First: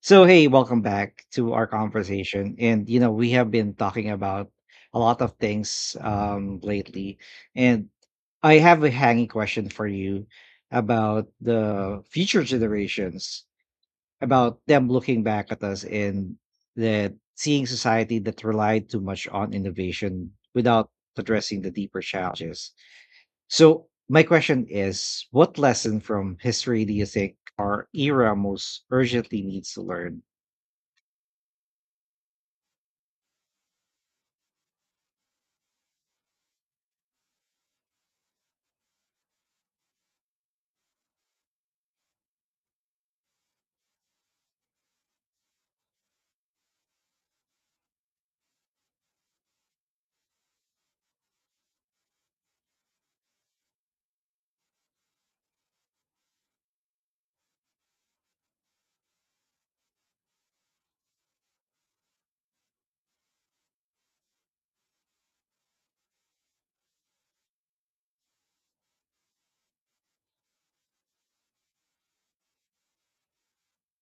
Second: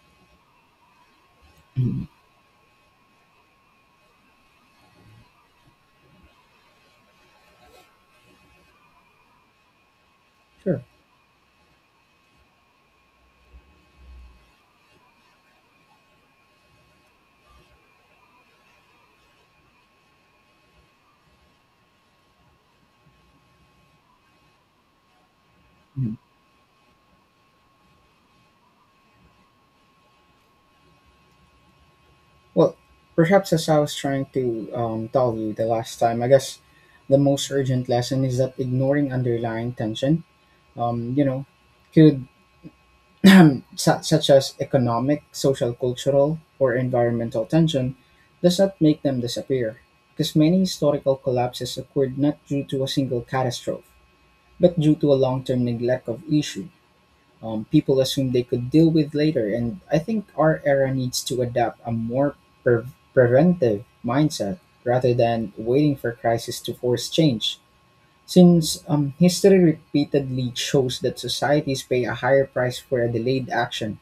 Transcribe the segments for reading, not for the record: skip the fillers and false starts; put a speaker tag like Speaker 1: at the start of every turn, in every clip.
Speaker 1: So, hey, welcome back to our
Speaker 2: Mhm.
Speaker 1: conversation. And we have been talking about a lot of things lately. And I have a hanging question for you
Speaker 2: Sure.
Speaker 1: about the future generations, about them looking back at us and that seeing society that relied too much on innovation without addressing the deeper challenges. So, my question is what lesson
Speaker 2: Mhm.
Speaker 1: from history do you think our era most urgently needs to learn?
Speaker 2: Well, perhaps as I was trying to tell you the last time, I guess the most urgent lesson is that ignoring underlying tension, um, you know, could such as economic, social, cultural, or environmental tension, does not make them disappear. Because many historical collapses occurred not due to a single catastrophe, but due to a long-term neglect of issues. People assume they could deal with later. And I think our era needs to adopt a more pre- preventive mindset rather than waiting for crisis to force change. Since history repeatedly shows that societies pay a higher price for a delayed action,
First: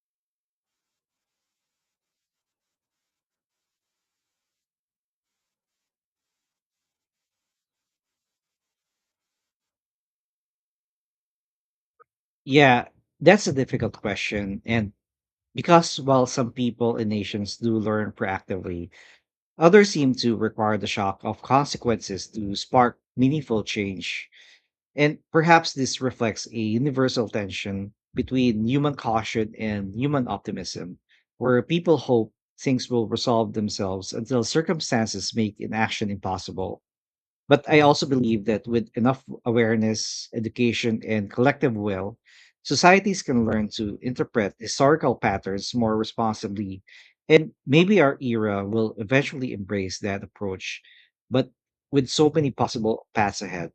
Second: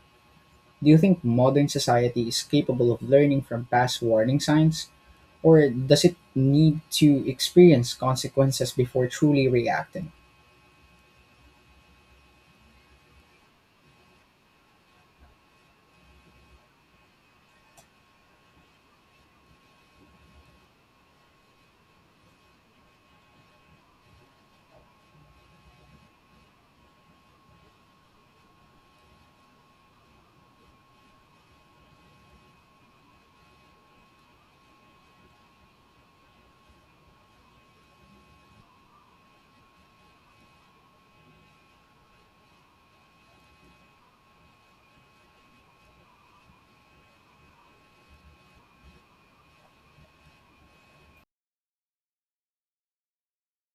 Speaker 2: do you think modern society is capable of learning from past warning signs? Or does it need to experience consequences before truly reacting?
Speaker 1: Yeah, that's a difficult question. And because while some people and nations do learn proactively, others seem to require the shock of consequences to spark meaningful change. And perhaps this reflects a universal tension between human caution and human optimism, where people hope things will resolve themselves until circumstances make inaction impossible. But I also believe that with enough awareness, education, and collective will, societies can learn to interpret historical patterns more responsibly. And maybe our era will eventually embrace that approach, but with so many possible paths ahead.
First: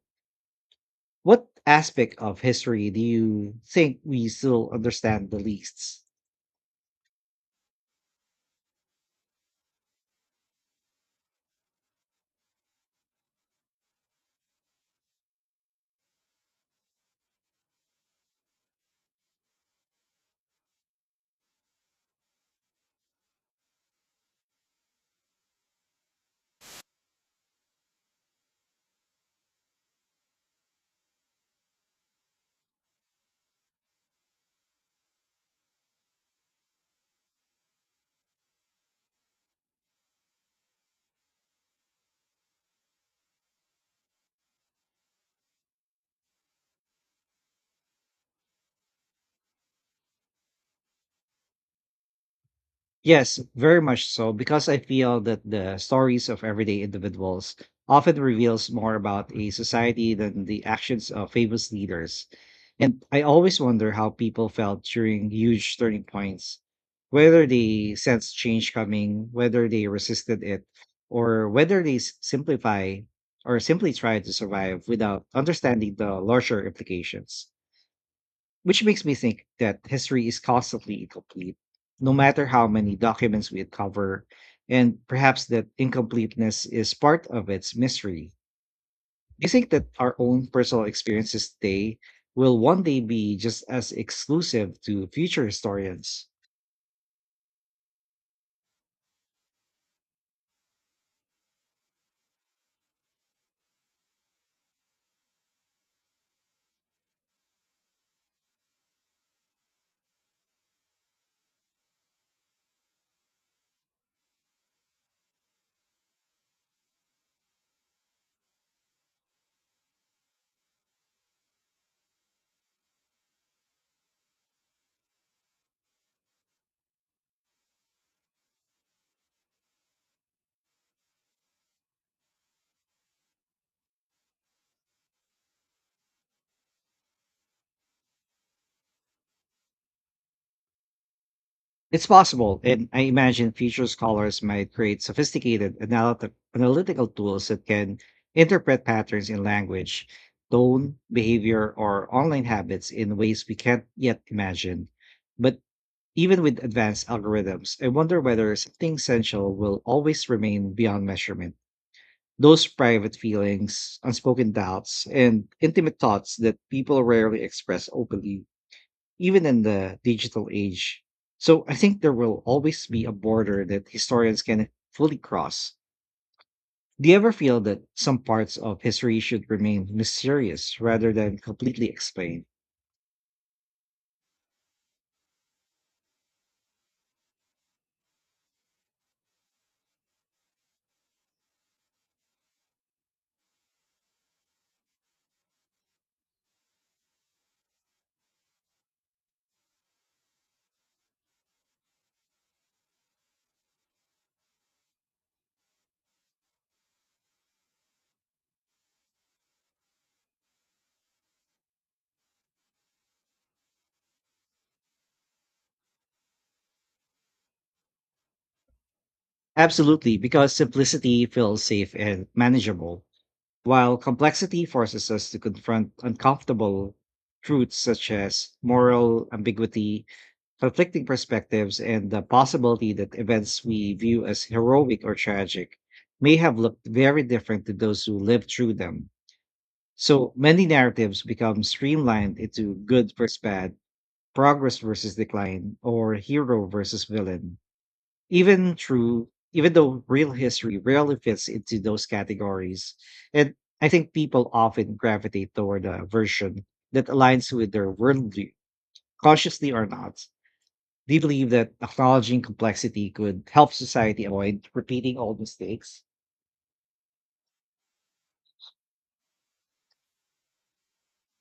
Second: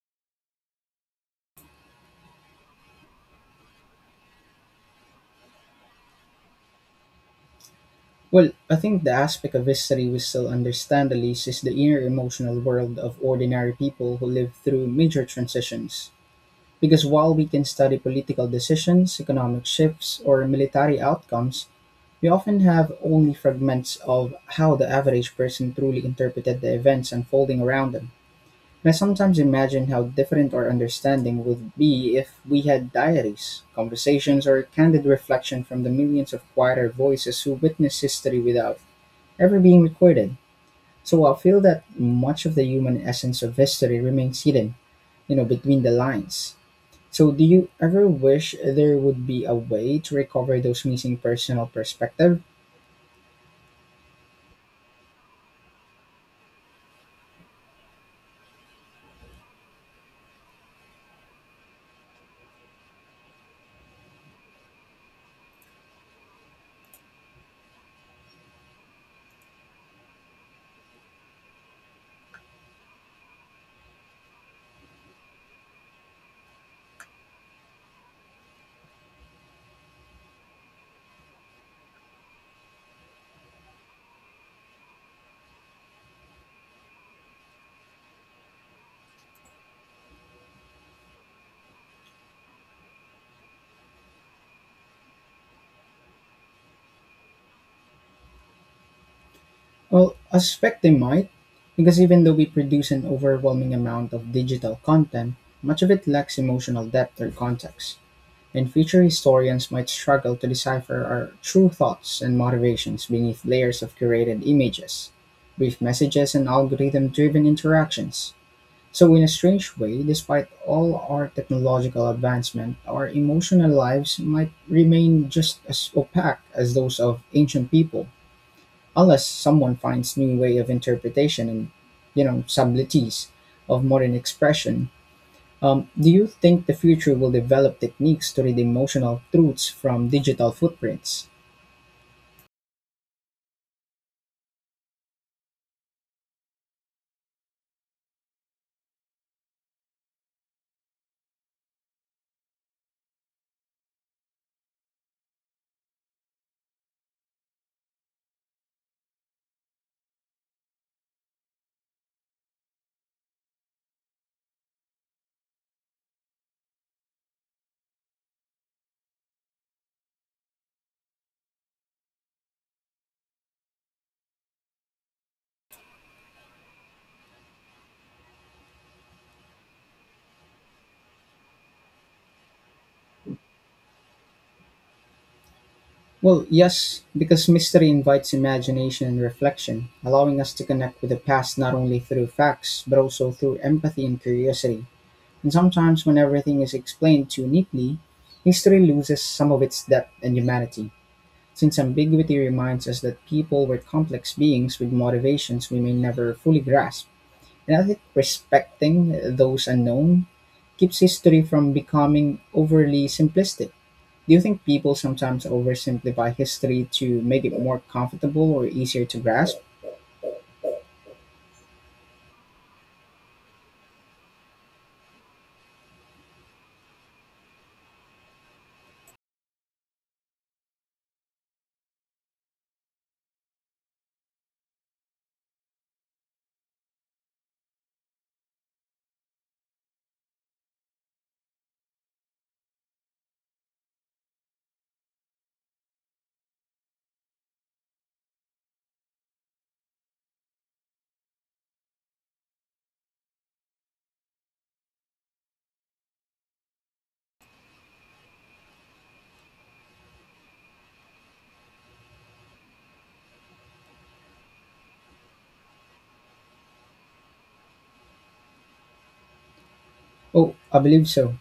Speaker 1: What aspect of history do you think we still understand the least?
Speaker 2: Well, I think the aspect of history we still understand the least is the inner emotional world of ordinary people who live through major transitions. Because while we can study political decisions, economic shifts, or military outcomes, we often have only fragments of how the average person truly interpreted the events unfolding around them. And I sometimes imagine how different our understanding would be if we had diaries, conversations, or candid reflection from the millions of quieter voices who witness history without ever being recorded. So I feel that much of the human essence of history remains hidden, you know, between the lines. So do you ever wish there would be a way to recover those missing personal perspective?
Speaker 1: Yes, very much so, because I feel that the stories of everyday individuals often reveals more about a society than the actions of famous leaders. And I always wonder how people felt during huge turning points, whether they sensed change coming, whether they resisted it, or whether they s- simplify or simply try to survive without understanding the larger implications. Which makes me think that history is constantly incomplete, no matter how many documents we uncover, and perhaps that incompleteness is part of its mystery. Do you think that our own personal experiences today will one day be just as exclusive to future historians?
Speaker 2: Well, I suspect they might, because even though we produce an overwhelming amount of digital content, much of it lacks emotional depth or context. And future historians might struggle to decipher our true thoughts and motivations beneath layers of curated images, brief messages, and algorithm driven interactions. So, in a strange way, despite all our technological advancement, our emotional lives might remain just as opaque as those of ancient people, unless someone finds new way of interpretation and, you know, subtleties of modern expression. Do you think the future will develop techniques to read emotional truths from digital footprints?
Speaker 1: It's possible, and I imagine future scholars might create sophisticated analytical tools that can interpret patterns in language, tone, behavior, or online habits in ways we can't yet imagine. But even with advanced algorithms, I wonder whether something essential will always remain beyond measurement. Those private feelings, unspoken doubts, and intimate thoughts that people rarely express openly even in the digital age. So I think there will always be a border that historians can fully cross. Do you ever feel that some parts of history should remain mysterious rather than completely explained?
Speaker 2: Well, yes, because mystery invites imagination and reflection, allowing us to connect with the past not only through facts, but also through empathy and curiosity. And sometimes, when everything is explained too neatly, history loses some of its depth and humanity, since ambiguity reminds us that people were complex beings with motivations we may never fully grasp. And I think respecting those unknown keeps history from becoming overly simplistic. Do you think people sometimes oversimplify history to make it more comfortable or easier to grasp?
Speaker 1: Absolutely, because simplicity feels safe and manageable, while complexity forces us to confront uncomfortable truths such as moral ambiguity, conflicting perspectives, and the possibility that events we view as heroic or tragic may have looked very different to those who lived through them. So many narratives become streamlined into good versus bad, progress versus decline, or hero versus villain. Even true, even though real history rarely fits into those categories. And I think people often gravitate toward a version that aligns with their worldview, consciously or not. Do you believe that acknowledging complexity could help society avoid repeating old mistakes?
Speaker 2: Oh, I believe so.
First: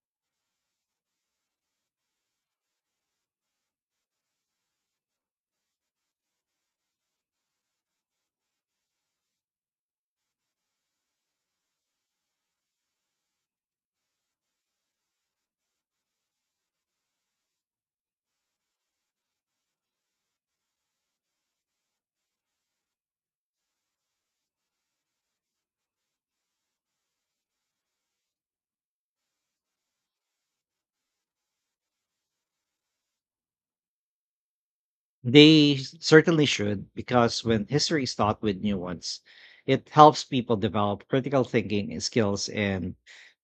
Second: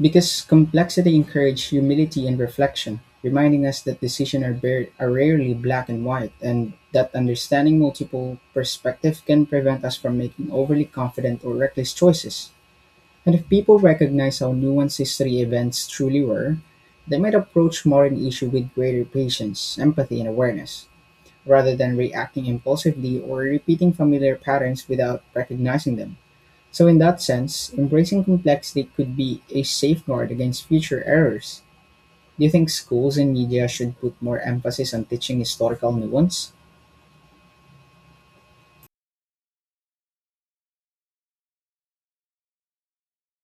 Speaker 2: Because complexity encourages humility and reflection, reminding us that decisions are, bare are rarely black and white, and that understanding multiple perspectives can prevent us from making overly confident or reckless choices. And if people recognize how nuanced history events truly were, they might approach modern issue with greater patience, empathy, and awareness, rather than reacting impulsively or repeating familiar patterns without recognizing them. So in that sense, embracing complexity could be a safeguard against future errors. Do you think schools and media should put more emphasis on teaching
Speaker 1: They
Speaker 2: historical
Speaker 1: certainly
Speaker 2: nuance?
Speaker 1: should, because when history is taught with nuance, it helps people develop critical thinking and skills and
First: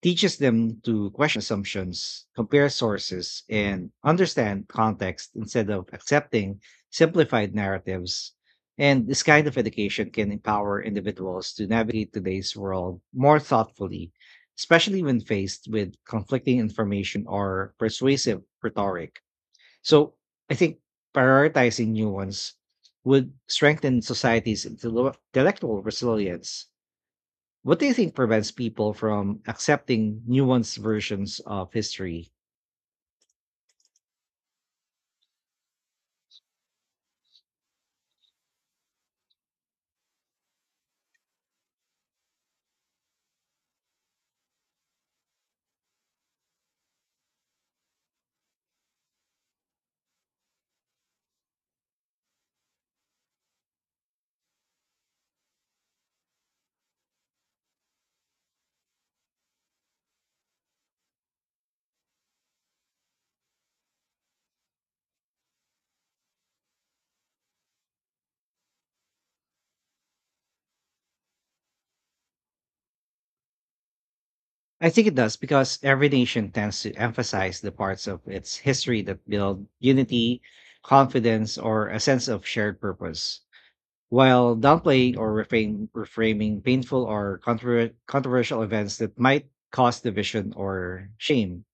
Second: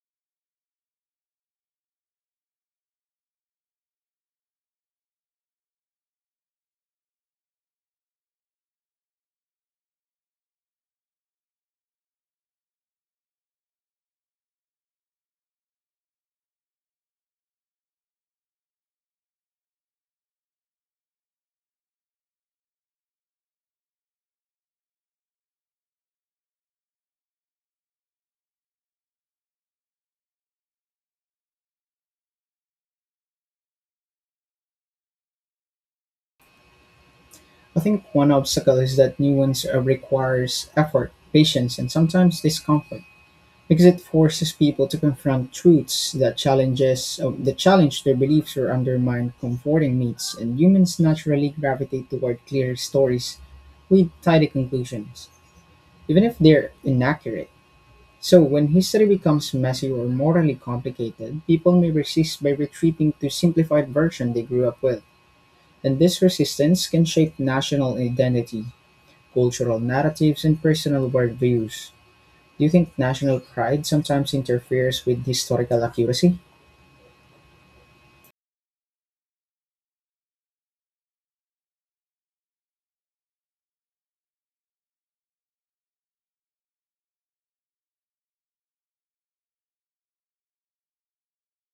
Speaker 1: teaches them to question assumptions, compare sources, and understand context instead of accepting simplified narratives. And this kind of education can empower individuals to navigate today's world more thoughtfully, especially when faced with conflicting information or persuasive rhetoric. So I think prioritizing new ones would strengthen society's intellectual resilience. What do you think prevents people from accepting nuanced versions of history?
Speaker 2: I think one obstacle is that nuance requires effort, patience, and sometimes discomfort. Because it forces people to confront truths that challenge their beliefs or undermine comforting myths, and humans naturally gravitate toward clear stories with tidy conclusions, even if they're inaccurate. So when history becomes messy or morally complicated, people may resist by retreating to simplified version they grew up with. And this resistance can shape national identity, cultural narratives, and personal worldviews. Do you think national pride sometimes
Speaker 1: I
Speaker 2: interferes
Speaker 1: think it
Speaker 2: with
Speaker 1: does because
Speaker 2: historical
Speaker 1: every
Speaker 2: accuracy?
Speaker 1: nation tends to emphasize the parts of its history that build unity, confidence, or a sense of shared purpose, while downplaying or reframing painful or controversial events that might cause division or shame.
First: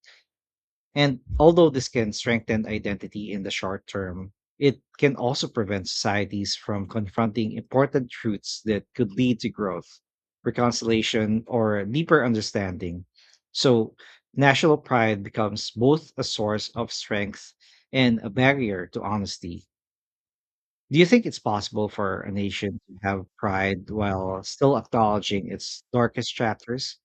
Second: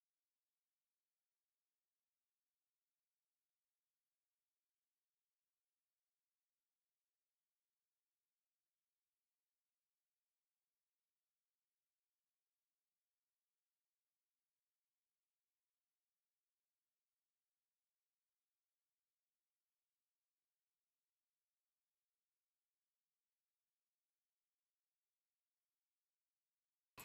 Speaker 1: And although this can strengthen identity in the short term, it can also prevent societies from confronting important truths that could lead to growth, reconciliation, or deeper understanding. So, national pride becomes both a source of strength and a barrier to honesty. Do you think it's possible for a nation to have pride while still acknowledging its darkest chapters?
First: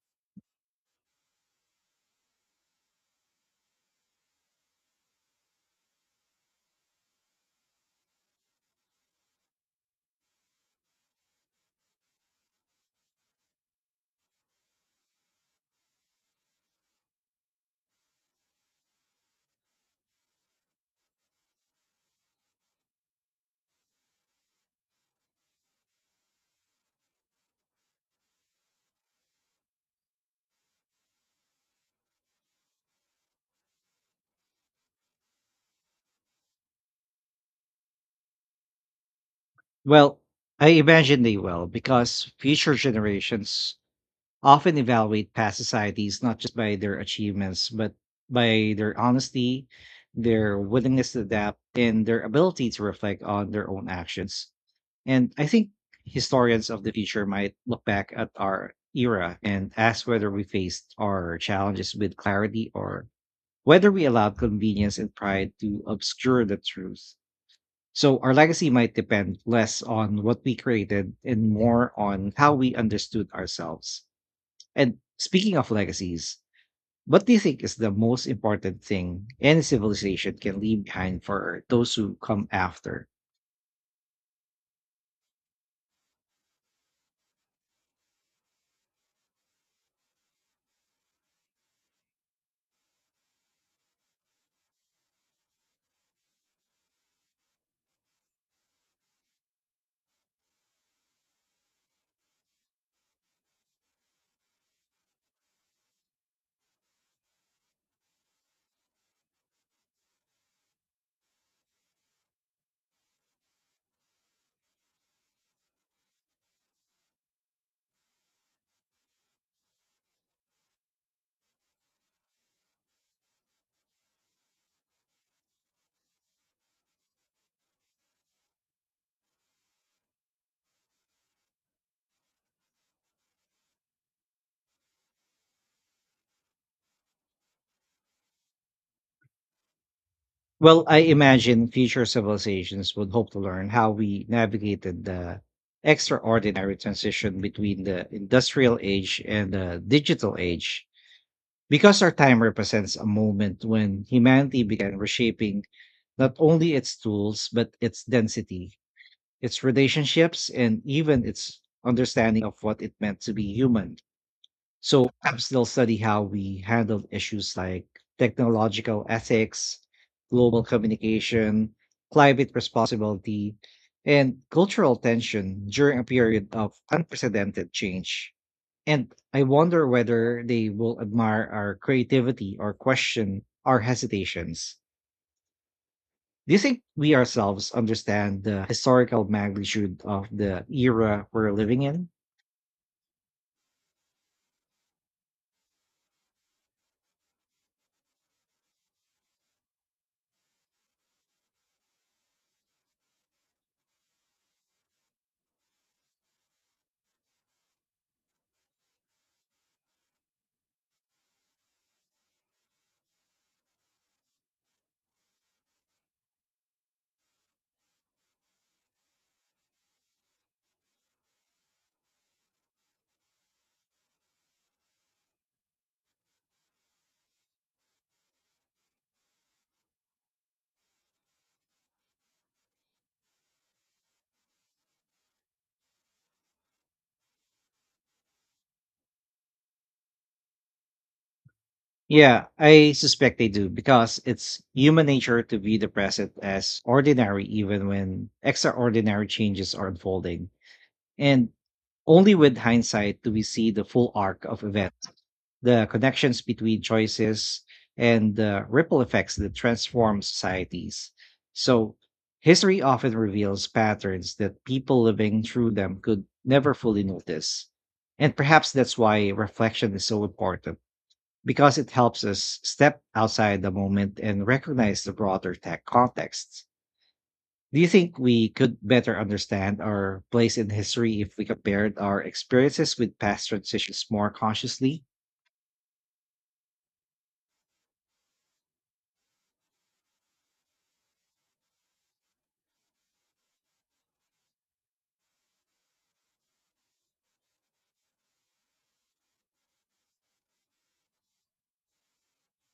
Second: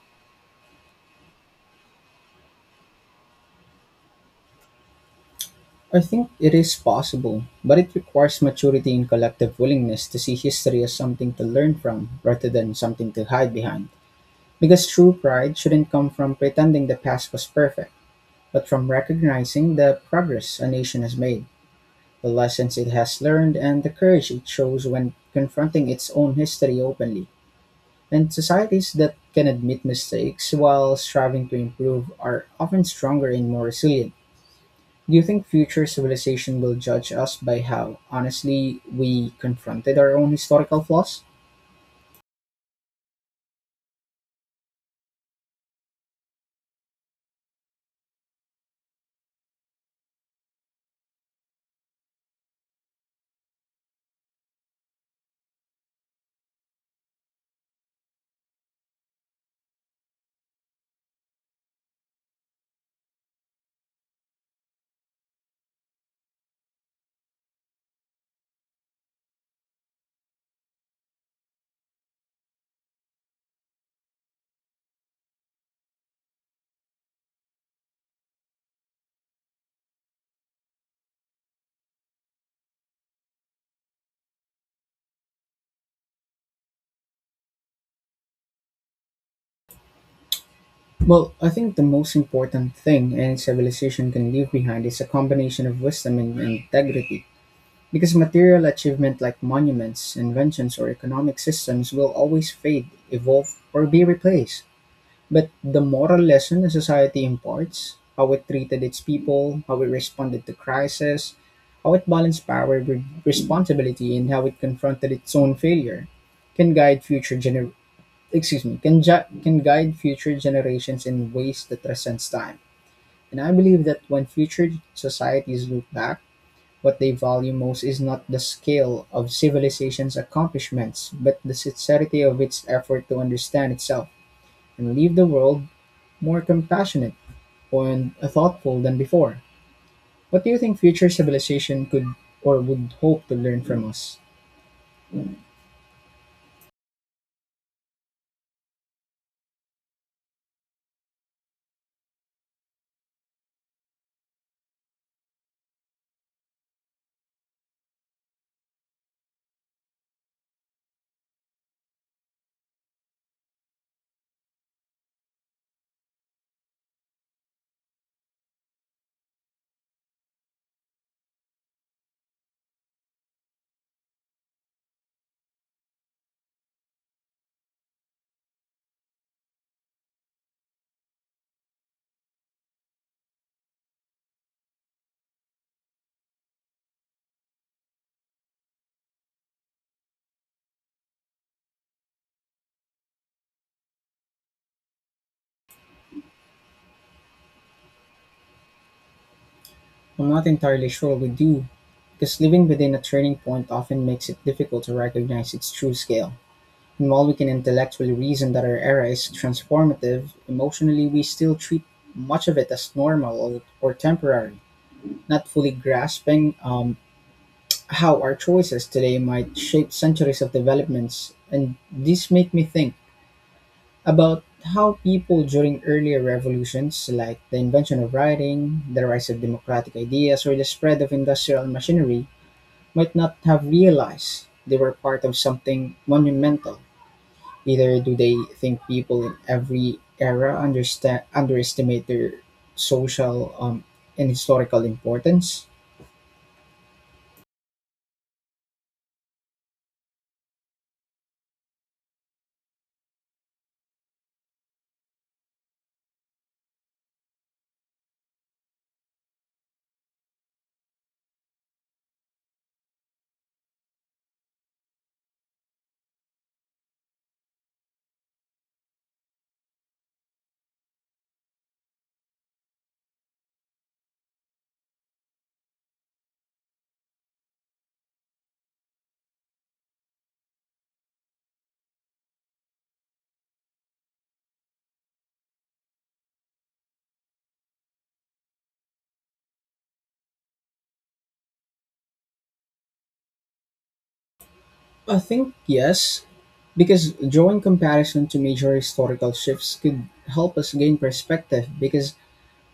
Speaker 2: I think it is possible, but it requires maturity and collective willingness to see history as something to learn from rather than something to hide behind. Because true pride shouldn't come from pretending the past was perfect, but from recognizing the progress a nation has made, the lessons it has learned, and the courage it shows when confronting its own history openly. And societies that can admit mistakes while striving to improve are often stronger and more resilient. Do you think future civilization will judge us by how honestly we confronted our
Speaker 1: Well,
Speaker 2: own
Speaker 1: I
Speaker 2: historical
Speaker 1: imagine
Speaker 2: flaws?
Speaker 1: they will because future generations often evaluate past societies not just by their achievements, but by their honesty, their willingness to adapt, and their ability to reflect on their own actions. And I think historians of the future might look back at our era and ask whether we faced our challenges with clarity or whether we allowed convenience and pride to obscure the truth. So our legacy might depend less on what we created and more on how we understood ourselves. And speaking of legacies, what do you think is the most important thing any civilization can leave behind for those who come after?
Speaker 2: Well, I think the most important thing any civilization can leave behind is a combination of wisdom and integrity. Because material achievement like monuments, inventions, or economic systems will always fade, evolve, or be replaced. But the moral lesson a society imparts, how it treated its people, how it responded to crisis, how it balanced power with responsibility, and how it confronted its own failure, can guide future gener- excuse me can ju- can guide future generations in ways that transcends time. And I believe that when future societies look back, what they value most is not the scale of civilization's accomplishments, but the sincerity of its effort to understand itself and leave the world more compassionate and thoughtful than before. What do you think
Speaker 1: Well, I
Speaker 2: future
Speaker 1: imagine
Speaker 2: civilization
Speaker 1: future
Speaker 2: could or would
Speaker 1: civilizations would
Speaker 2: hope
Speaker 1: hope
Speaker 2: to
Speaker 1: to
Speaker 2: learn
Speaker 1: learn
Speaker 2: from
Speaker 1: how
Speaker 2: us?
Speaker 1: we navigated the extraordinary transition between the industrial age and the digital age, because our time represents a moment when humanity began reshaping not only its tools, but its density, its relationships, and even its understanding of what it meant to be human. So apps still study how we handled issues like technological ethics, global communication, climate responsibility, and cultural tension during a period of unprecedented change. And I wonder whether they will admire our creativity or question our hesitations. Do you think we ourselves understand the historical magnitude of the era we're living in?
Speaker 2: I'm not entirely sure we do, because living within a turning point often makes it difficult to recognize its true scale. And while we can intellectually reason that our era is transformative, emotionally we still treat much of it as normal or temporary, not fully grasping how our choices today might shape centuries of developments. And this make me think about how people during earlier revolutions, like the invention of writing, the rise of democratic ideas, or the spread of industrial machinery, might not have realized they were part of something monumental. Either do they think people in every era underestimate their
Speaker 1: Yeah, I suspect they
Speaker 2: social
Speaker 1: do because
Speaker 2: and
Speaker 1: it's
Speaker 2: historical
Speaker 1: human nature to
Speaker 2: importance?
Speaker 1: view the present as ordinary even when extraordinary changes are unfolding. And only with hindsight do we see the full arc of events, the connections between choices and the ripple effects that transform societies. So, history often reveals patterns that people living through them could never fully notice. And perhaps that's why reflection is so important, because it helps us step outside the moment and recognize the broader tech context. Do you think we could better understand our place in history if we compared our experiences with past transitions more consciously?
Speaker 2: I think yes, because drawing comparison to major historical shifts could help us gain perspective because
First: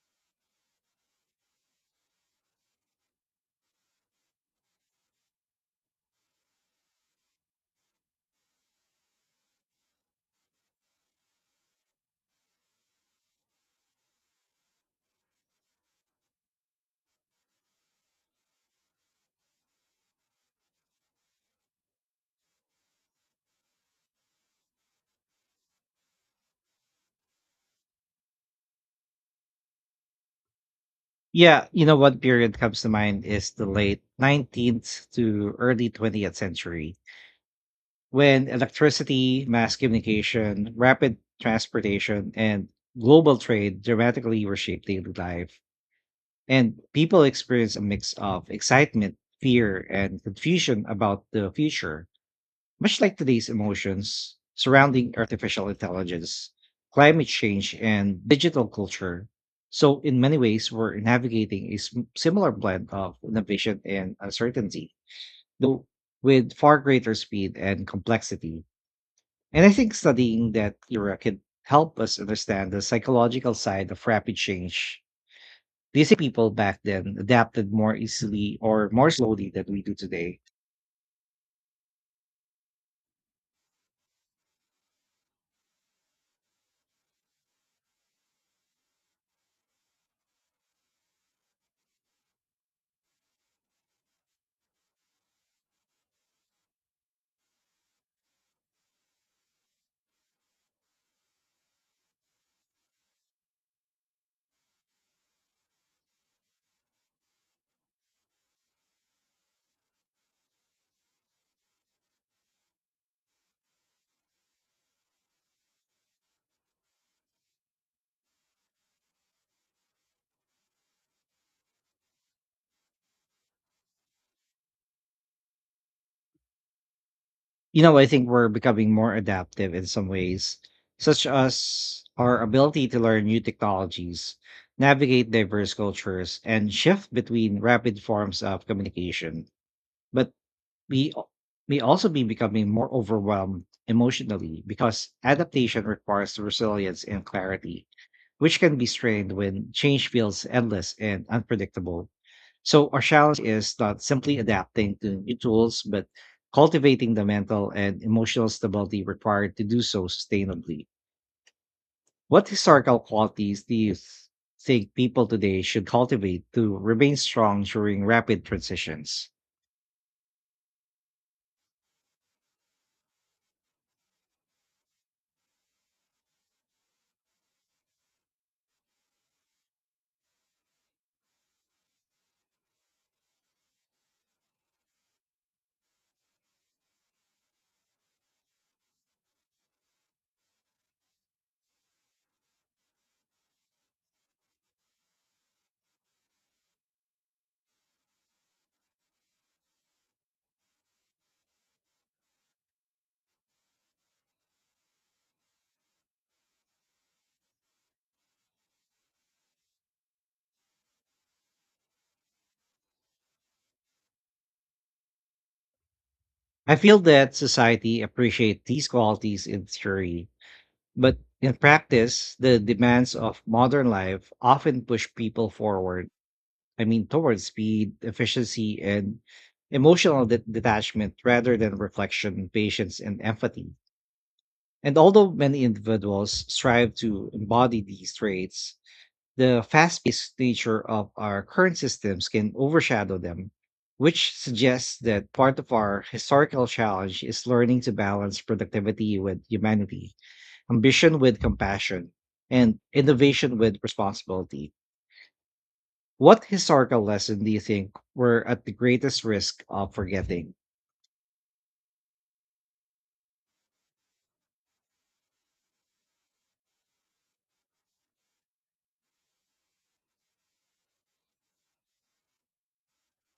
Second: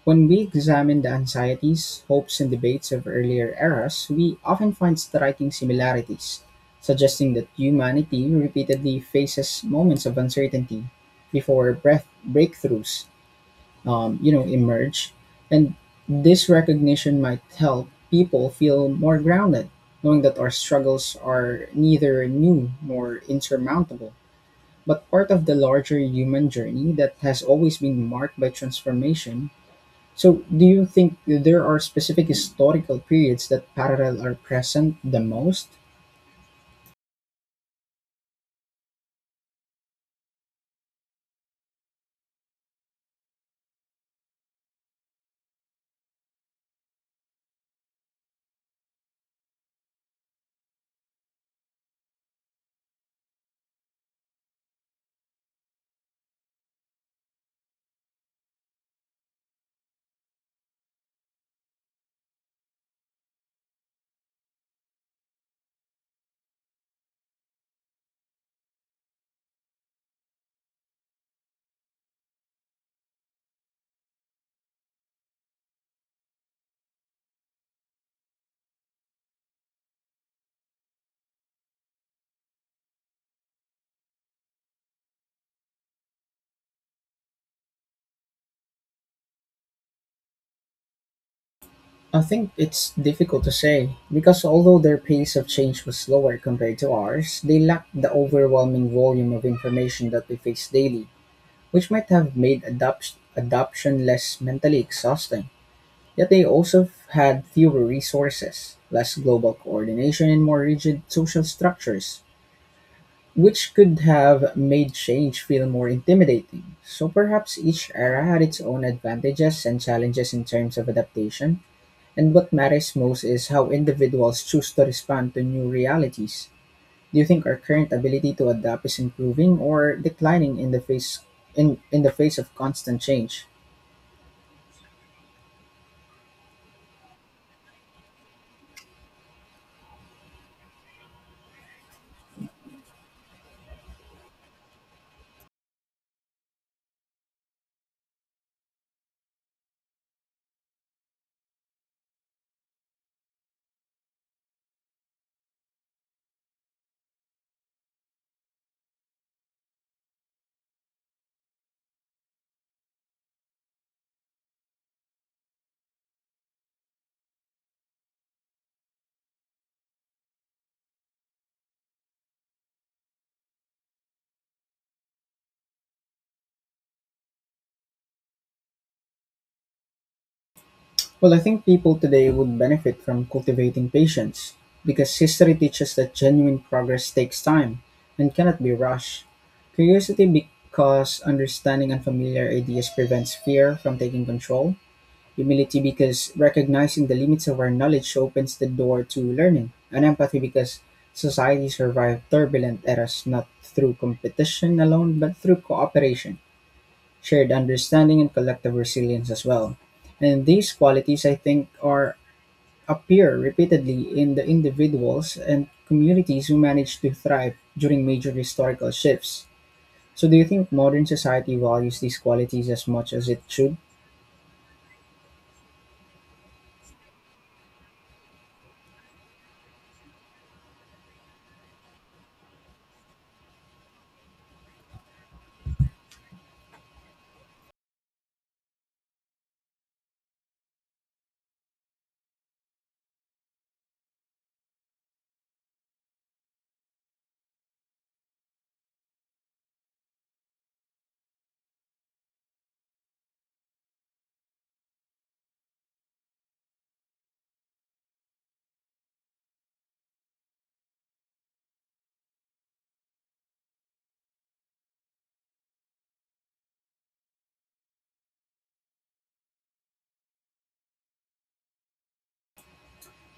Speaker 2: when we examine the anxieties, hopes, and debates of earlier eras, we often find striking similarities, suggesting that humanity repeatedly faces moments of uncertainty before breath breakthroughs, emerge, and this recognition might help people feel more grounded, knowing that our struggles are neither new nor insurmountable, but part of the larger human journey that has always been marked by transformation. So, do you think there
Speaker 1: Yeah,
Speaker 2: are
Speaker 1: you know what
Speaker 2: specific
Speaker 1: period comes to
Speaker 2: historical
Speaker 1: mind
Speaker 2: periods
Speaker 1: is the
Speaker 2: that
Speaker 1: late
Speaker 2: parallel are present
Speaker 1: 19th
Speaker 2: the
Speaker 1: to
Speaker 2: most?
Speaker 1: early 20th century when electricity, mass communication, rapid transportation, and global trade dramatically reshaped daily life. And people experienced a mix of excitement, fear, and confusion about the future. Much like today's emotions surrounding artificial intelligence, climate change, and digital culture. So, in many ways, we're navigating a similar blend of innovation and uncertainty, though with far greater speed and complexity. And I think studying that era can help us understand the psychological side of rapid change. Do you think people back then adapted more easily or more slowly than we do today?
Speaker 2: I think it's difficult to say because although their pace of change was slower compared to ours, they lacked the overwhelming volume of information that we face daily, which might have made adoption less mentally exhausting. Yet they also had fewer resources, less global coordination, and more rigid social structures, which could have made change feel more intimidating. So perhaps each era had its own advantages and challenges in terms of adaptation, and what matters most is how individuals choose to respond to new realities. Do you think our
Speaker 1: You
Speaker 2: current
Speaker 1: know, I think
Speaker 2: ability
Speaker 1: we're
Speaker 2: to adapt
Speaker 1: becoming
Speaker 2: is
Speaker 1: more
Speaker 2: improving
Speaker 1: adaptive in
Speaker 2: or
Speaker 1: some ways,
Speaker 2: declining in the face
Speaker 1: such
Speaker 2: in,
Speaker 1: as
Speaker 2: in the face
Speaker 1: our
Speaker 2: of
Speaker 1: ability to
Speaker 2: constant
Speaker 1: learn new
Speaker 2: change?
Speaker 1: technologies, navigate diverse cultures, and shift between rapid forms of communication. But we may also be becoming more overwhelmed emotionally because adaptation requires resilience and clarity, which can be strained when change feels endless and unpredictable. So our challenge is not simply adapting to new tools, but cultivating the mental and emotional stability required to do so sustainably. What historical qualities do you think people today should cultivate to remain strong during rapid transitions?
Speaker 2: Well, I think people today would benefit from cultivating patience because history teaches that genuine progress takes time and cannot be rushed. Curiosity because understanding unfamiliar ideas prevents fear from taking control. Humility because recognizing the limits of our knowledge opens the door to learning. And empathy because society survived turbulent eras not through competition alone but through cooperation shared understanding and collective resilience as well. And these qualities, I think, are appear repeatedly in the individuals and communities who
Speaker 1: I
Speaker 2: manage
Speaker 1: feel
Speaker 2: to
Speaker 1: that
Speaker 2: thrive
Speaker 1: society
Speaker 2: during major
Speaker 1: appreciates these
Speaker 2: historical shifts.
Speaker 1: qualities in theory,
Speaker 2: So, do you think modern
Speaker 1: but in
Speaker 2: society values these
Speaker 1: practice, the
Speaker 2: qualities as much
Speaker 1: demands
Speaker 2: as
Speaker 1: of
Speaker 2: it should?
Speaker 1: modern life often push people forward, I mean, towards speed, efficiency, and emotional detachment rather than reflection, patience, and empathy. And although many individuals strive to embody these traits, the fast paced nature of our current systems can overshadow them, which suggests that part of our historical challenge is learning to balance productivity with humanity, ambition with compassion, and innovation with responsibility. What historical lesson do you think we're at the greatest risk of forgetting?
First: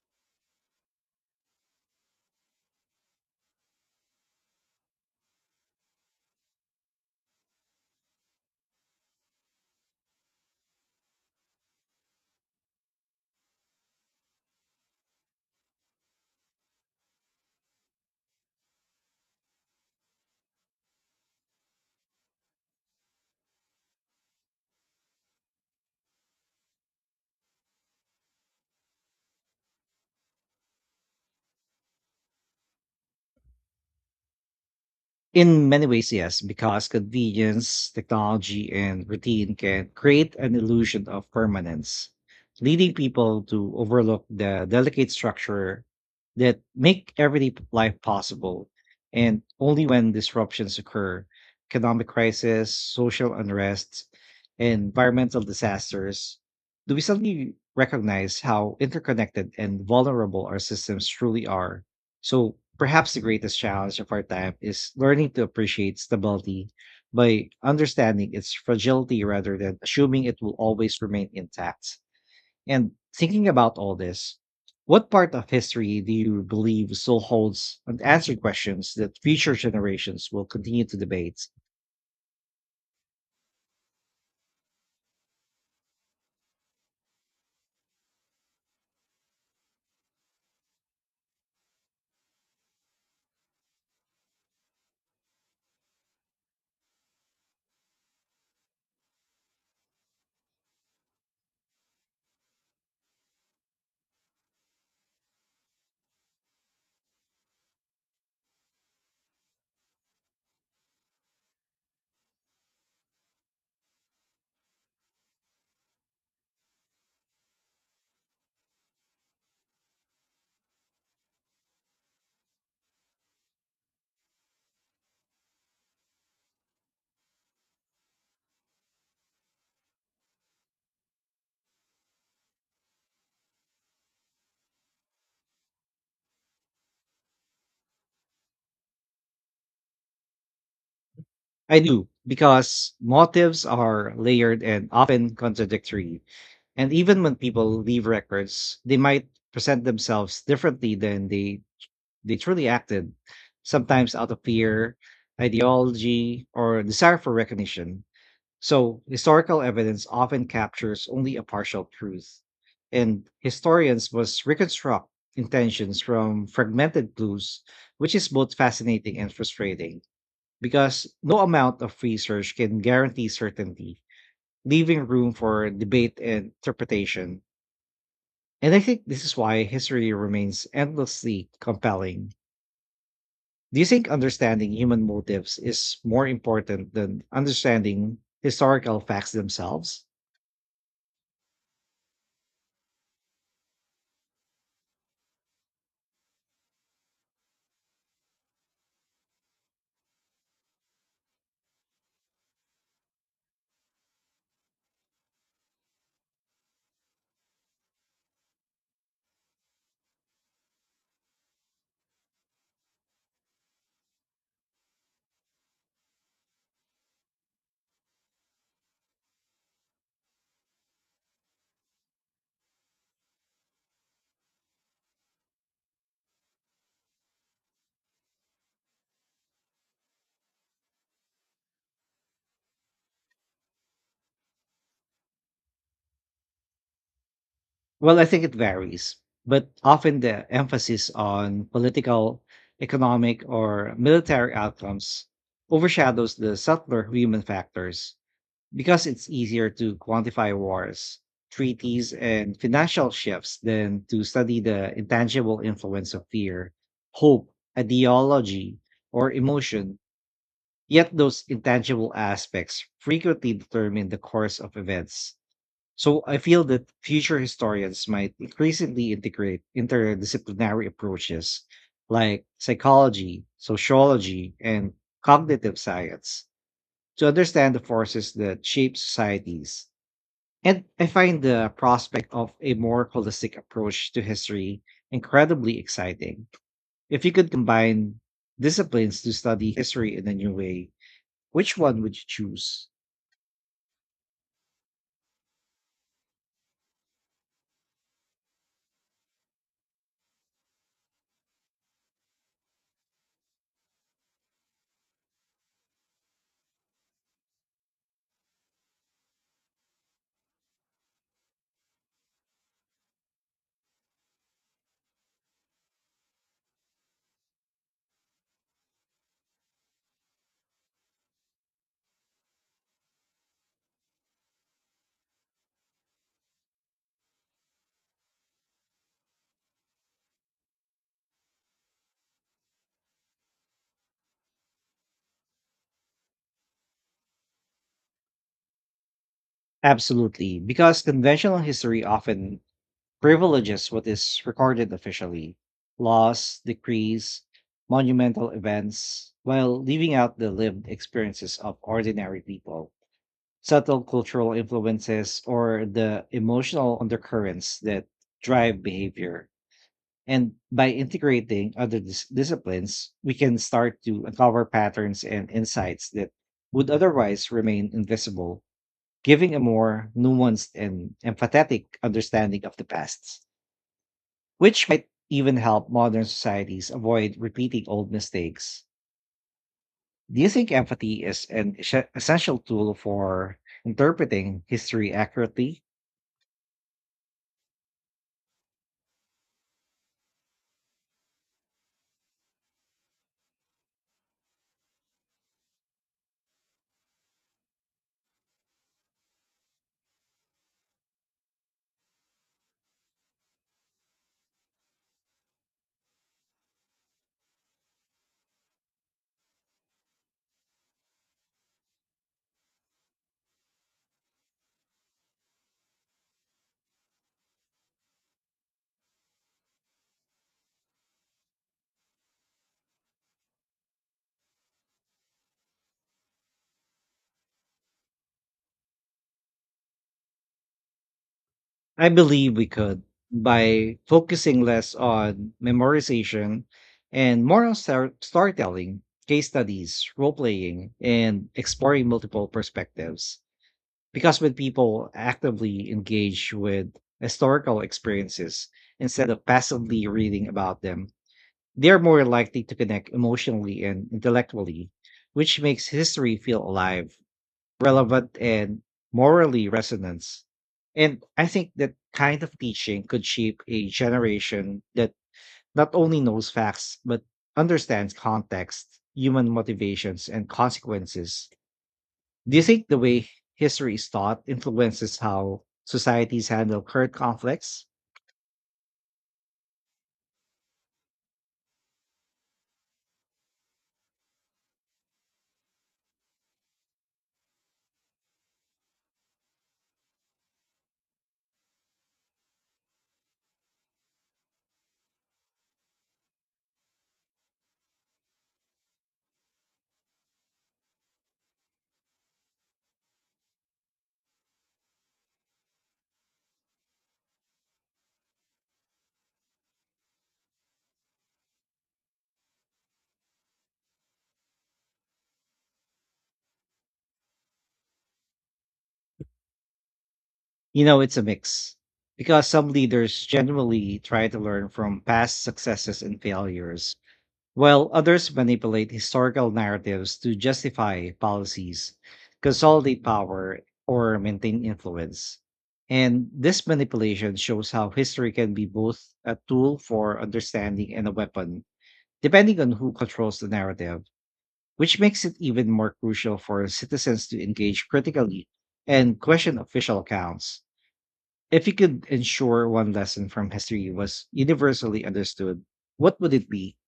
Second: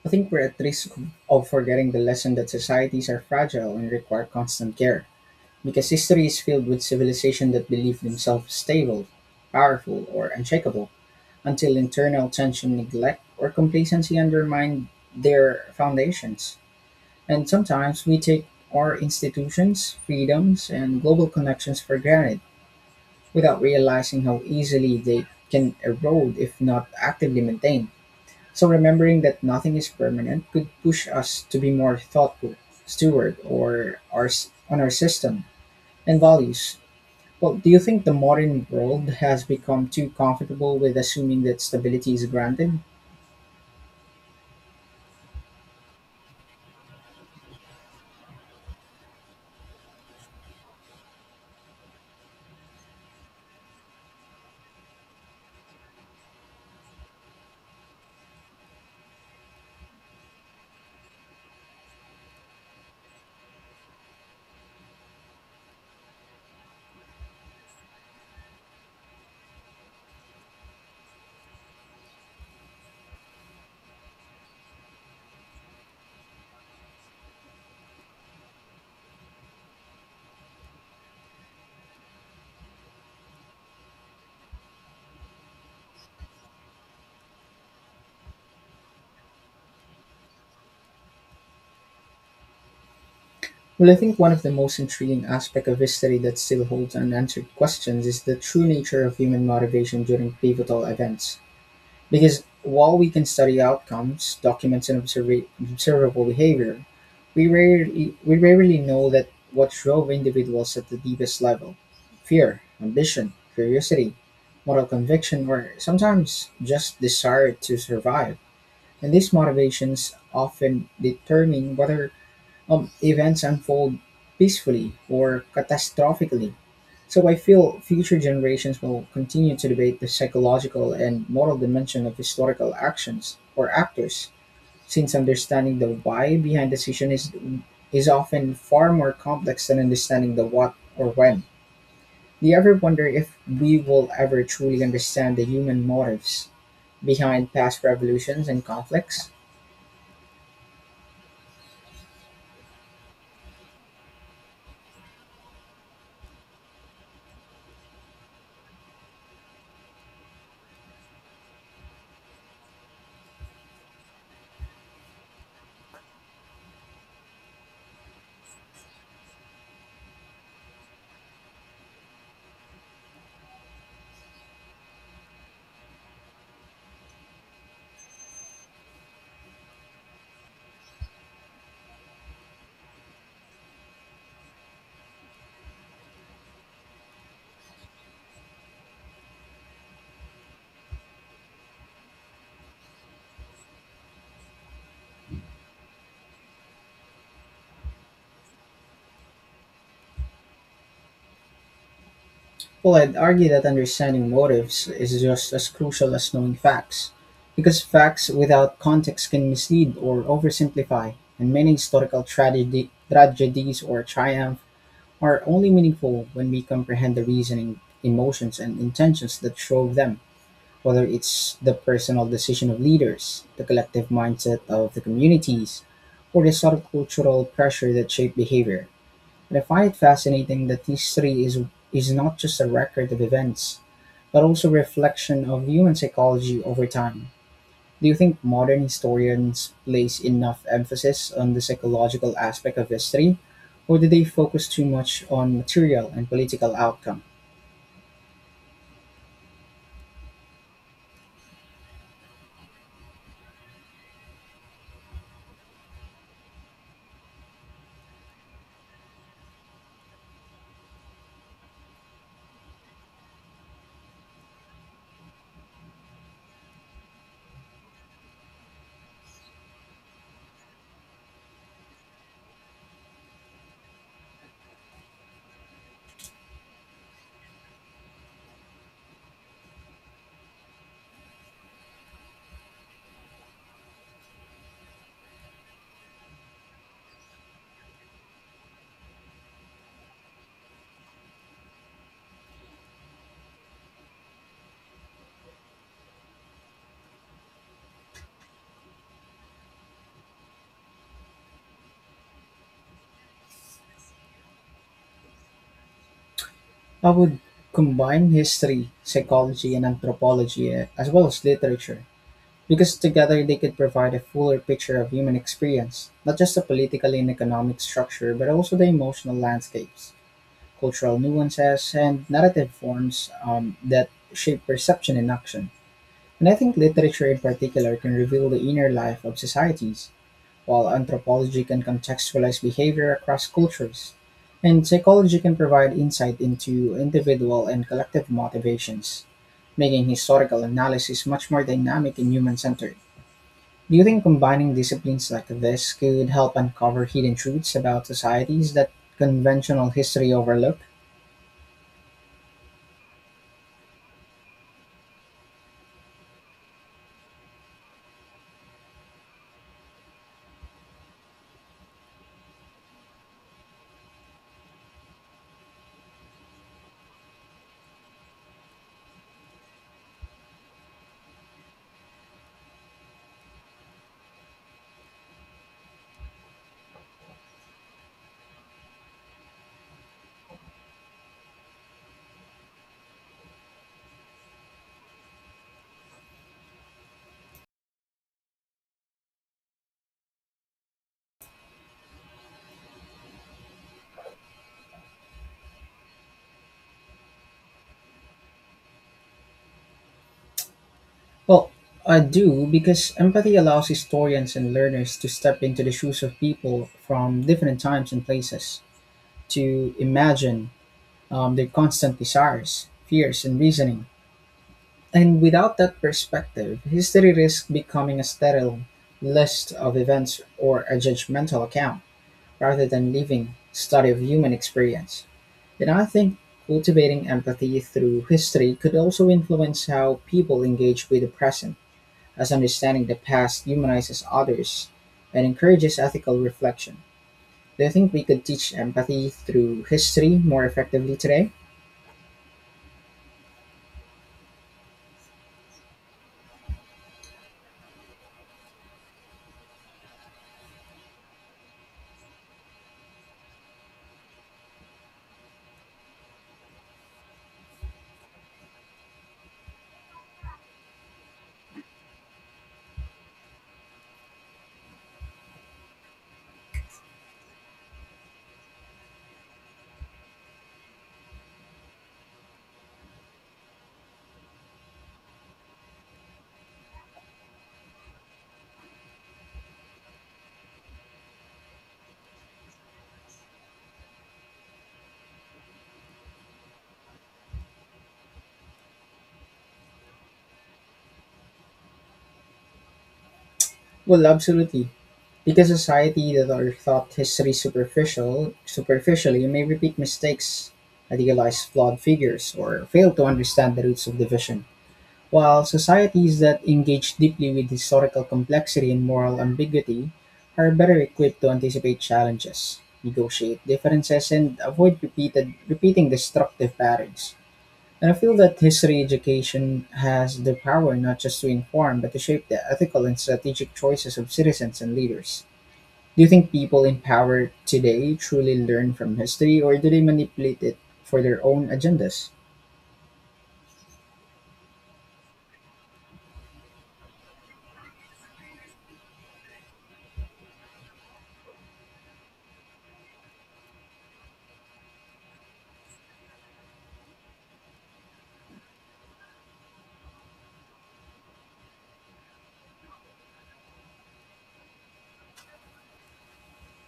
Speaker 2: I think we're at risk of forgetting the lesson that societies are fragile and require constant care, because history is filled with civilizations that believe themselves stable, powerful, or unshakable until internal tension, neglect, or complacency undermine their foundations. And sometimes we take our institutions, freedoms, and global connections for granted without realizing how easily they can erode if not actively maintained. So, remembering that nothing is permanent could push us to be more thoughtful, steward, on our system
Speaker 1: In many ways,
Speaker 2: and
Speaker 1: yes,
Speaker 2: values.
Speaker 1: because
Speaker 2: Well, do you
Speaker 1: convenience,
Speaker 2: think the modern
Speaker 1: technology, and
Speaker 2: world has
Speaker 1: routine
Speaker 2: become
Speaker 1: can
Speaker 2: too
Speaker 1: create an
Speaker 2: comfortable with
Speaker 1: illusion of
Speaker 2: assuming that
Speaker 1: permanence,
Speaker 2: stability is granted?
Speaker 1: leading people to overlook the delicate structure that make everyday life possible. And only when disruptions occur, economic crisis, social unrest, and environmental disasters, do we suddenly recognize how interconnected and vulnerable our systems truly are. So perhaps the greatest challenge of our time is learning to appreciate stability by understanding its fragility rather than assuming it will always remain intact. And thinking about all this, what part of history do you believe still holds unanswered questions that future generations will continue to debate?
Speaker 2: Well, I think one of the most intriguing aspects of history that still holds unanswered questions is the true nature of human motivation during pivotal events. Because while we can study outcomes, documents, and observable behavior, we rarely know that what drove individuals at the deepest level: fear, ambition, curiosity, moral conviction, or sometimes just desire to survive. And these motivations often determine whether events unfold peacefully or catastrophically. So I feel future generations will continue to debate the psychological and moral dimension of historical actions or actors, since understanding the why behind decision is often far more complex than understanding the what or when.
Speaker 1: I do,
Speaker 2: Do you ever
Speaker 1: because
Speaker 2: wonder if
Speaker 1: motives
Speaker 2: we will
Speaker 1: are
Speaker 2: ever
Speaker 1: layered
Speaker 2: truly
Speaker 1: and often
Speaker 2: understand the human
Speaker 1: contradictory.
Speaker 2: motives
Speaker 1: And even when
Speaker 2: behind
Speaker 1: people
Speaker 2: past
Speaker 1: leave
Speaker 2: revolutions and
Speaker 1: records, they might
Speaker 2: conflicts?
Speaker 1: present themselves differently than they truly acted, sometimes out of fear, ideology, or desire for recognition. So, historical evidence often captures only a partial truth, and historians must reconstruct intentions from fragmented clues, which is both fascinating and frustrating because no amount of research can guarantee certainty, leaving room for debate and interpretation. And I think this is why history remains endlessly compelling. Do you think understanding human motives is more important than understanding historical facts themselves?
Speaker 2: Well, I'd argue that understanding motives is just as crucial as knowing facts, because facts without context can mislead or oversimplify, and many historical tragedies or triumph are only meaningful when we comprehend the reasoning, emotions, and intentions that drove them, whether it's the personal decision of leaders, the collective mindset of the communities, or the subcultural pressure that shaped behavior. But I find it fascinating that history is not just a record of events, but also a reflection of human psychology over time. Do you
Speaker 1: Well, I
Speaker 2: think
Speaker 1: think it
Speaker 2: modern
Speaker 1: varies, but
Speaker 2: historians
Speaker 1: often
Speaker 2: place
Speaker 1: the
Speaker 2: enough
Speaker 1: emphasis
Speaker 2: emphasis on the
Speaker 1: on
Speaker 2: psychological
Speaker 1: political,
Speaker 2: aspect of history,
Speaker 1: economic, or
Speaker 2: or do they
Speaker 1: military
Speaker 2: focus too much
Speaker 1: outcomes
Speaker 2: on material and
Speaker 1: overshadows the
Speaker 2: political
Speaker 1: subtler
Speaker 2: outcome?
Speaker 1: human factors because it's easier to quantify wars, treaties, and financial shifts than to study the intangible influence of fear, hope, ideology, or emotion. Yet those intangible aspects frequently determine the course of events. So I feel that future historians might increasingly integrate interdisciplinary approaches like psychology, sociology, and cognitive science to understand the forces that shape societies. And I find the prospect of a more holistic approach to history incredibly exciting. If you could combine disciplines to study history in a new way, which one would you choose?
Speaker 2: I would combine history, psychology, and anthropology as well as literature. Because together they could provide a fuller picture of human experience, not just the political and economic structure, but also the emotional landscapes, cultural nuances, and narrative forms that shape perception and action. And I think literature in particular can reveal the inner life of societies, while anthropology can contextualize behavior across cultures. And psychology can provide insight into individual and collective motivations, making
Speaker 1: Absolutely,
Speaker 2: historical
Speaker 1: because
Speaker 2: analysis much
Speaker 1: conventional
Speaker 2: more
Speaker 1: history
Speaker 2: dynamic and human
Speaker 1: often
Speaker 2: centered.
Speaker 1: privileges
Speaker 2: Do you
Speaker 1: what
Speaker 2: think
Speaker 1: is
Speaker 2: combining
Speaker 1: recorded
Speaker 2: disciplines like
Speaker 1: officially,
Speaker 2: this could help
Speaker 1: laws,
Speaker 2: uncover hidden
Speaker 1: decrees,
Speaker 2: truths about
Speaker 1: monumental
Speaker 2: societies that
Speaker 1: events, while
Speaker 2: conventional
Speaker 1: leaving
Speaker 2: history
Speaker 1: out the
Speaker 2: overlooked?
Speaker 1: lived experiences of ordinary people, subtle cultural influences, or the emotional undercurrents that drive behavior. And by integrating other disciplines, we can start to uncover patterns and insights that would otherwise remain invisible, giving a more nuanced and empathetic understanding of the past, which might even help modern societies avoid repeating old mistakes. Do you think empathy is an essential tool for interpreting history accurately?
Speaker 2: Well, I do, because empathy allows historians and learners to step into the shoes of people from different times and places, to imagine their constant desires, fears, and reasoning. And without that perspective, history risks becoming a sterile list of events or a judgmental account rather than living study of human experience. And I think cultivating empathy through history could also influence how people engage with the present,
Speaker 1: I
Speaker 2: as
Speaker 1: believe we could
Speaker 2: understanding the past
Speaker 1: by
Speaker 2: humanizes
Speaker 1: focusing
Speaker 2: others
Speaker 1: less
Speaker 2: and
Speaker 1: on
Speaker 2: encourages ethical
Speaker 1: memorization
Speaker 2: reflection.
Speaker 1: and more on
Speaker 2: Do you think we could teach
Speaker 1: storytelling,
Speaker 2: empathy
Speaker 1: case
Speaker 2: through
Speaker 1: studies,
Speaker 2: history
Speaker 1: role
Speaker 2: more
Speaker 1: playing,
Speaker 2: effectively
Speaker 1: and
Speaker 2: today?
Speaker 1: exploring multiple perspectives. Because when people actively engage with historical experiences instead of passively reading about them, they are more likely to connect emotionally and intellectually, which makes history feel alive, relevant, and morally resonant. And I think that kind of teaching could shape a generation that not only knows facts, but understands context, human motivations, and consequences. Do you think the way history is taught influences how societies handle current conflicts?
Speaker 2: Well, absolutely. Because society that are thought history superficially may repeat mistakes, idealize flawed figures, or fail to understand the roots of division. While societies that engage deeply with historical complexity and moral ambiguity are better equipped to anticipate challenges, negotiate differences, and avoid repeating destructive patterns. And I feel that history education has the
Speaker 1: You
Speaker 2: power
Speaker 1: know, it's
Speaker 2: not
Speaker 1: a
Speaker 2: just to
Speaker 1: mix
Speaker 2: inform, but to
Speaker 1: because
Speaker 2: shape the
Speaker 1: some
Speaker 2: ethical and
Speaker 1: leaders
Speaker 2: strategic
Speaker 1: genuinely
Speaker 2: choices
Speaker 1: try
Speaker 2: of
Speaker 1: to learn
Speaker 2: citizens and
Speaker 1: from past
Speaker 2: leaders.
Speaker 1: successes and
Speaker 2: Do you think people
Speaker 1: failures,
Speaker 2: in power
Speaker 1: while
Speaker 2: today
Speaker 1: others
Speaker 2: truly
Speaker 1: manipulate
Speaker 2: learn from
Speaker 1: historical
Speaker 2: history, or do they
Speaker 1: narratives to
Speaker 2: manipulate it
Speaker 1: justify
Speaker 2: for their own
Speaker 1: policies,
Speaker 2: agendas?
Speaker 1: consolidate power, or maintain influence. And this manipulation shows how history can be both a tool for understanding and a weapon, depending on who controls the narrative, which makes it even more crucial for citizens to engage critically and question official accounts. If you could ensure one lesson from history was universally understood, what would it be?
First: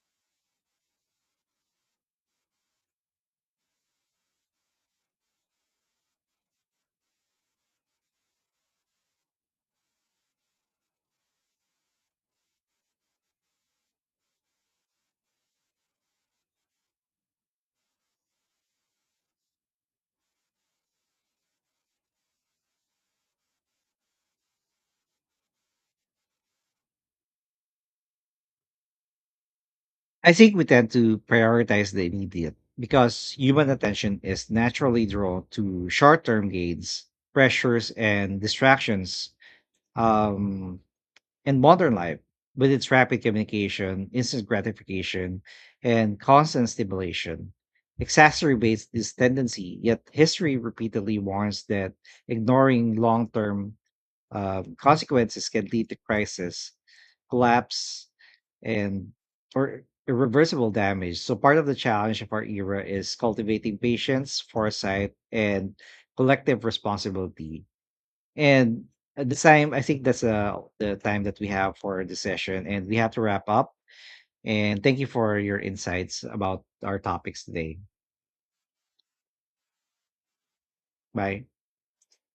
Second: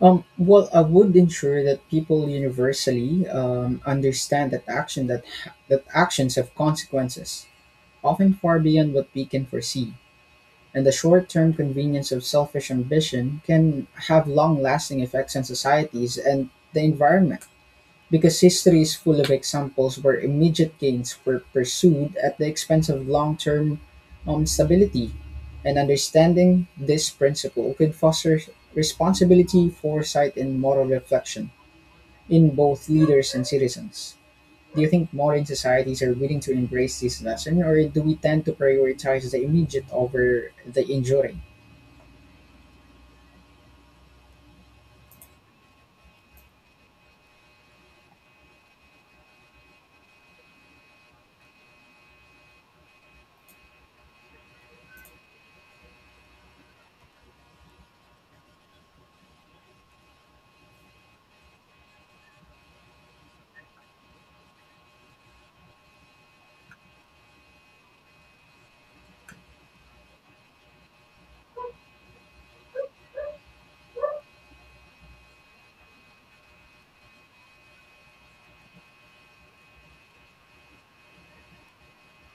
Speaker 2: Well, I would ensure that people universally understand that actions have consequences, often far beyond what we can foresee, and the short-term convenience of selfish ambition can have long-lasting effects on societies and the environment. Because history is full of examples where immediate gains were pursued at the expense of long-term stability, and understanding this principle could foster responsibility,
Speaker 1: I
Speaker 2: foresight,
Speaker 1: think
Speaker 2: and
Speaker 1: we
Speaker 2: moral
Speaker 1: tend to
Speaker 2: reflection
Speaker 1: prioritize the immediate
Speaker 2: in both
Speaker 1: because
Speaker 2: leaders and
Speaker 1: human
Speaker 2: citizens.
Speaker 1: attention is
Speaker 2: Do you
Speaker 1: naturally
Speaker 2: think modern
Speaker 1: drawn to
Speaker 2: societies are
Speaker 1: short
Speaker 2: willing
Speaker 1: term
Speaker 2: to embrace
Speaker 1: gains,
Speaker 2: this lesson, or
Speaker 1: pressures,
Speaker 2: do we
Speaker 1: and
Speaker 2: tend to prioritize
Speaker 1: distractions.
Speaker 2: the immediate over
Speaker 1: Um,
Speaker 2: the enduring?
Speaker 1: And modern life, with its rapid communication, instant gratification, and constant stimulation, exacerbates this tendency. Yet history repeatedly warns that ignoring long-term consequences can lead to crisis, collapse, and or irreversible damage. So part of the challenge of our era is cultivating patience, foresight, and collective responsibility. And at the time, I think that's the time that we have for the session, and we have to wrap up. And thank you for your insights about our topics today. Bye.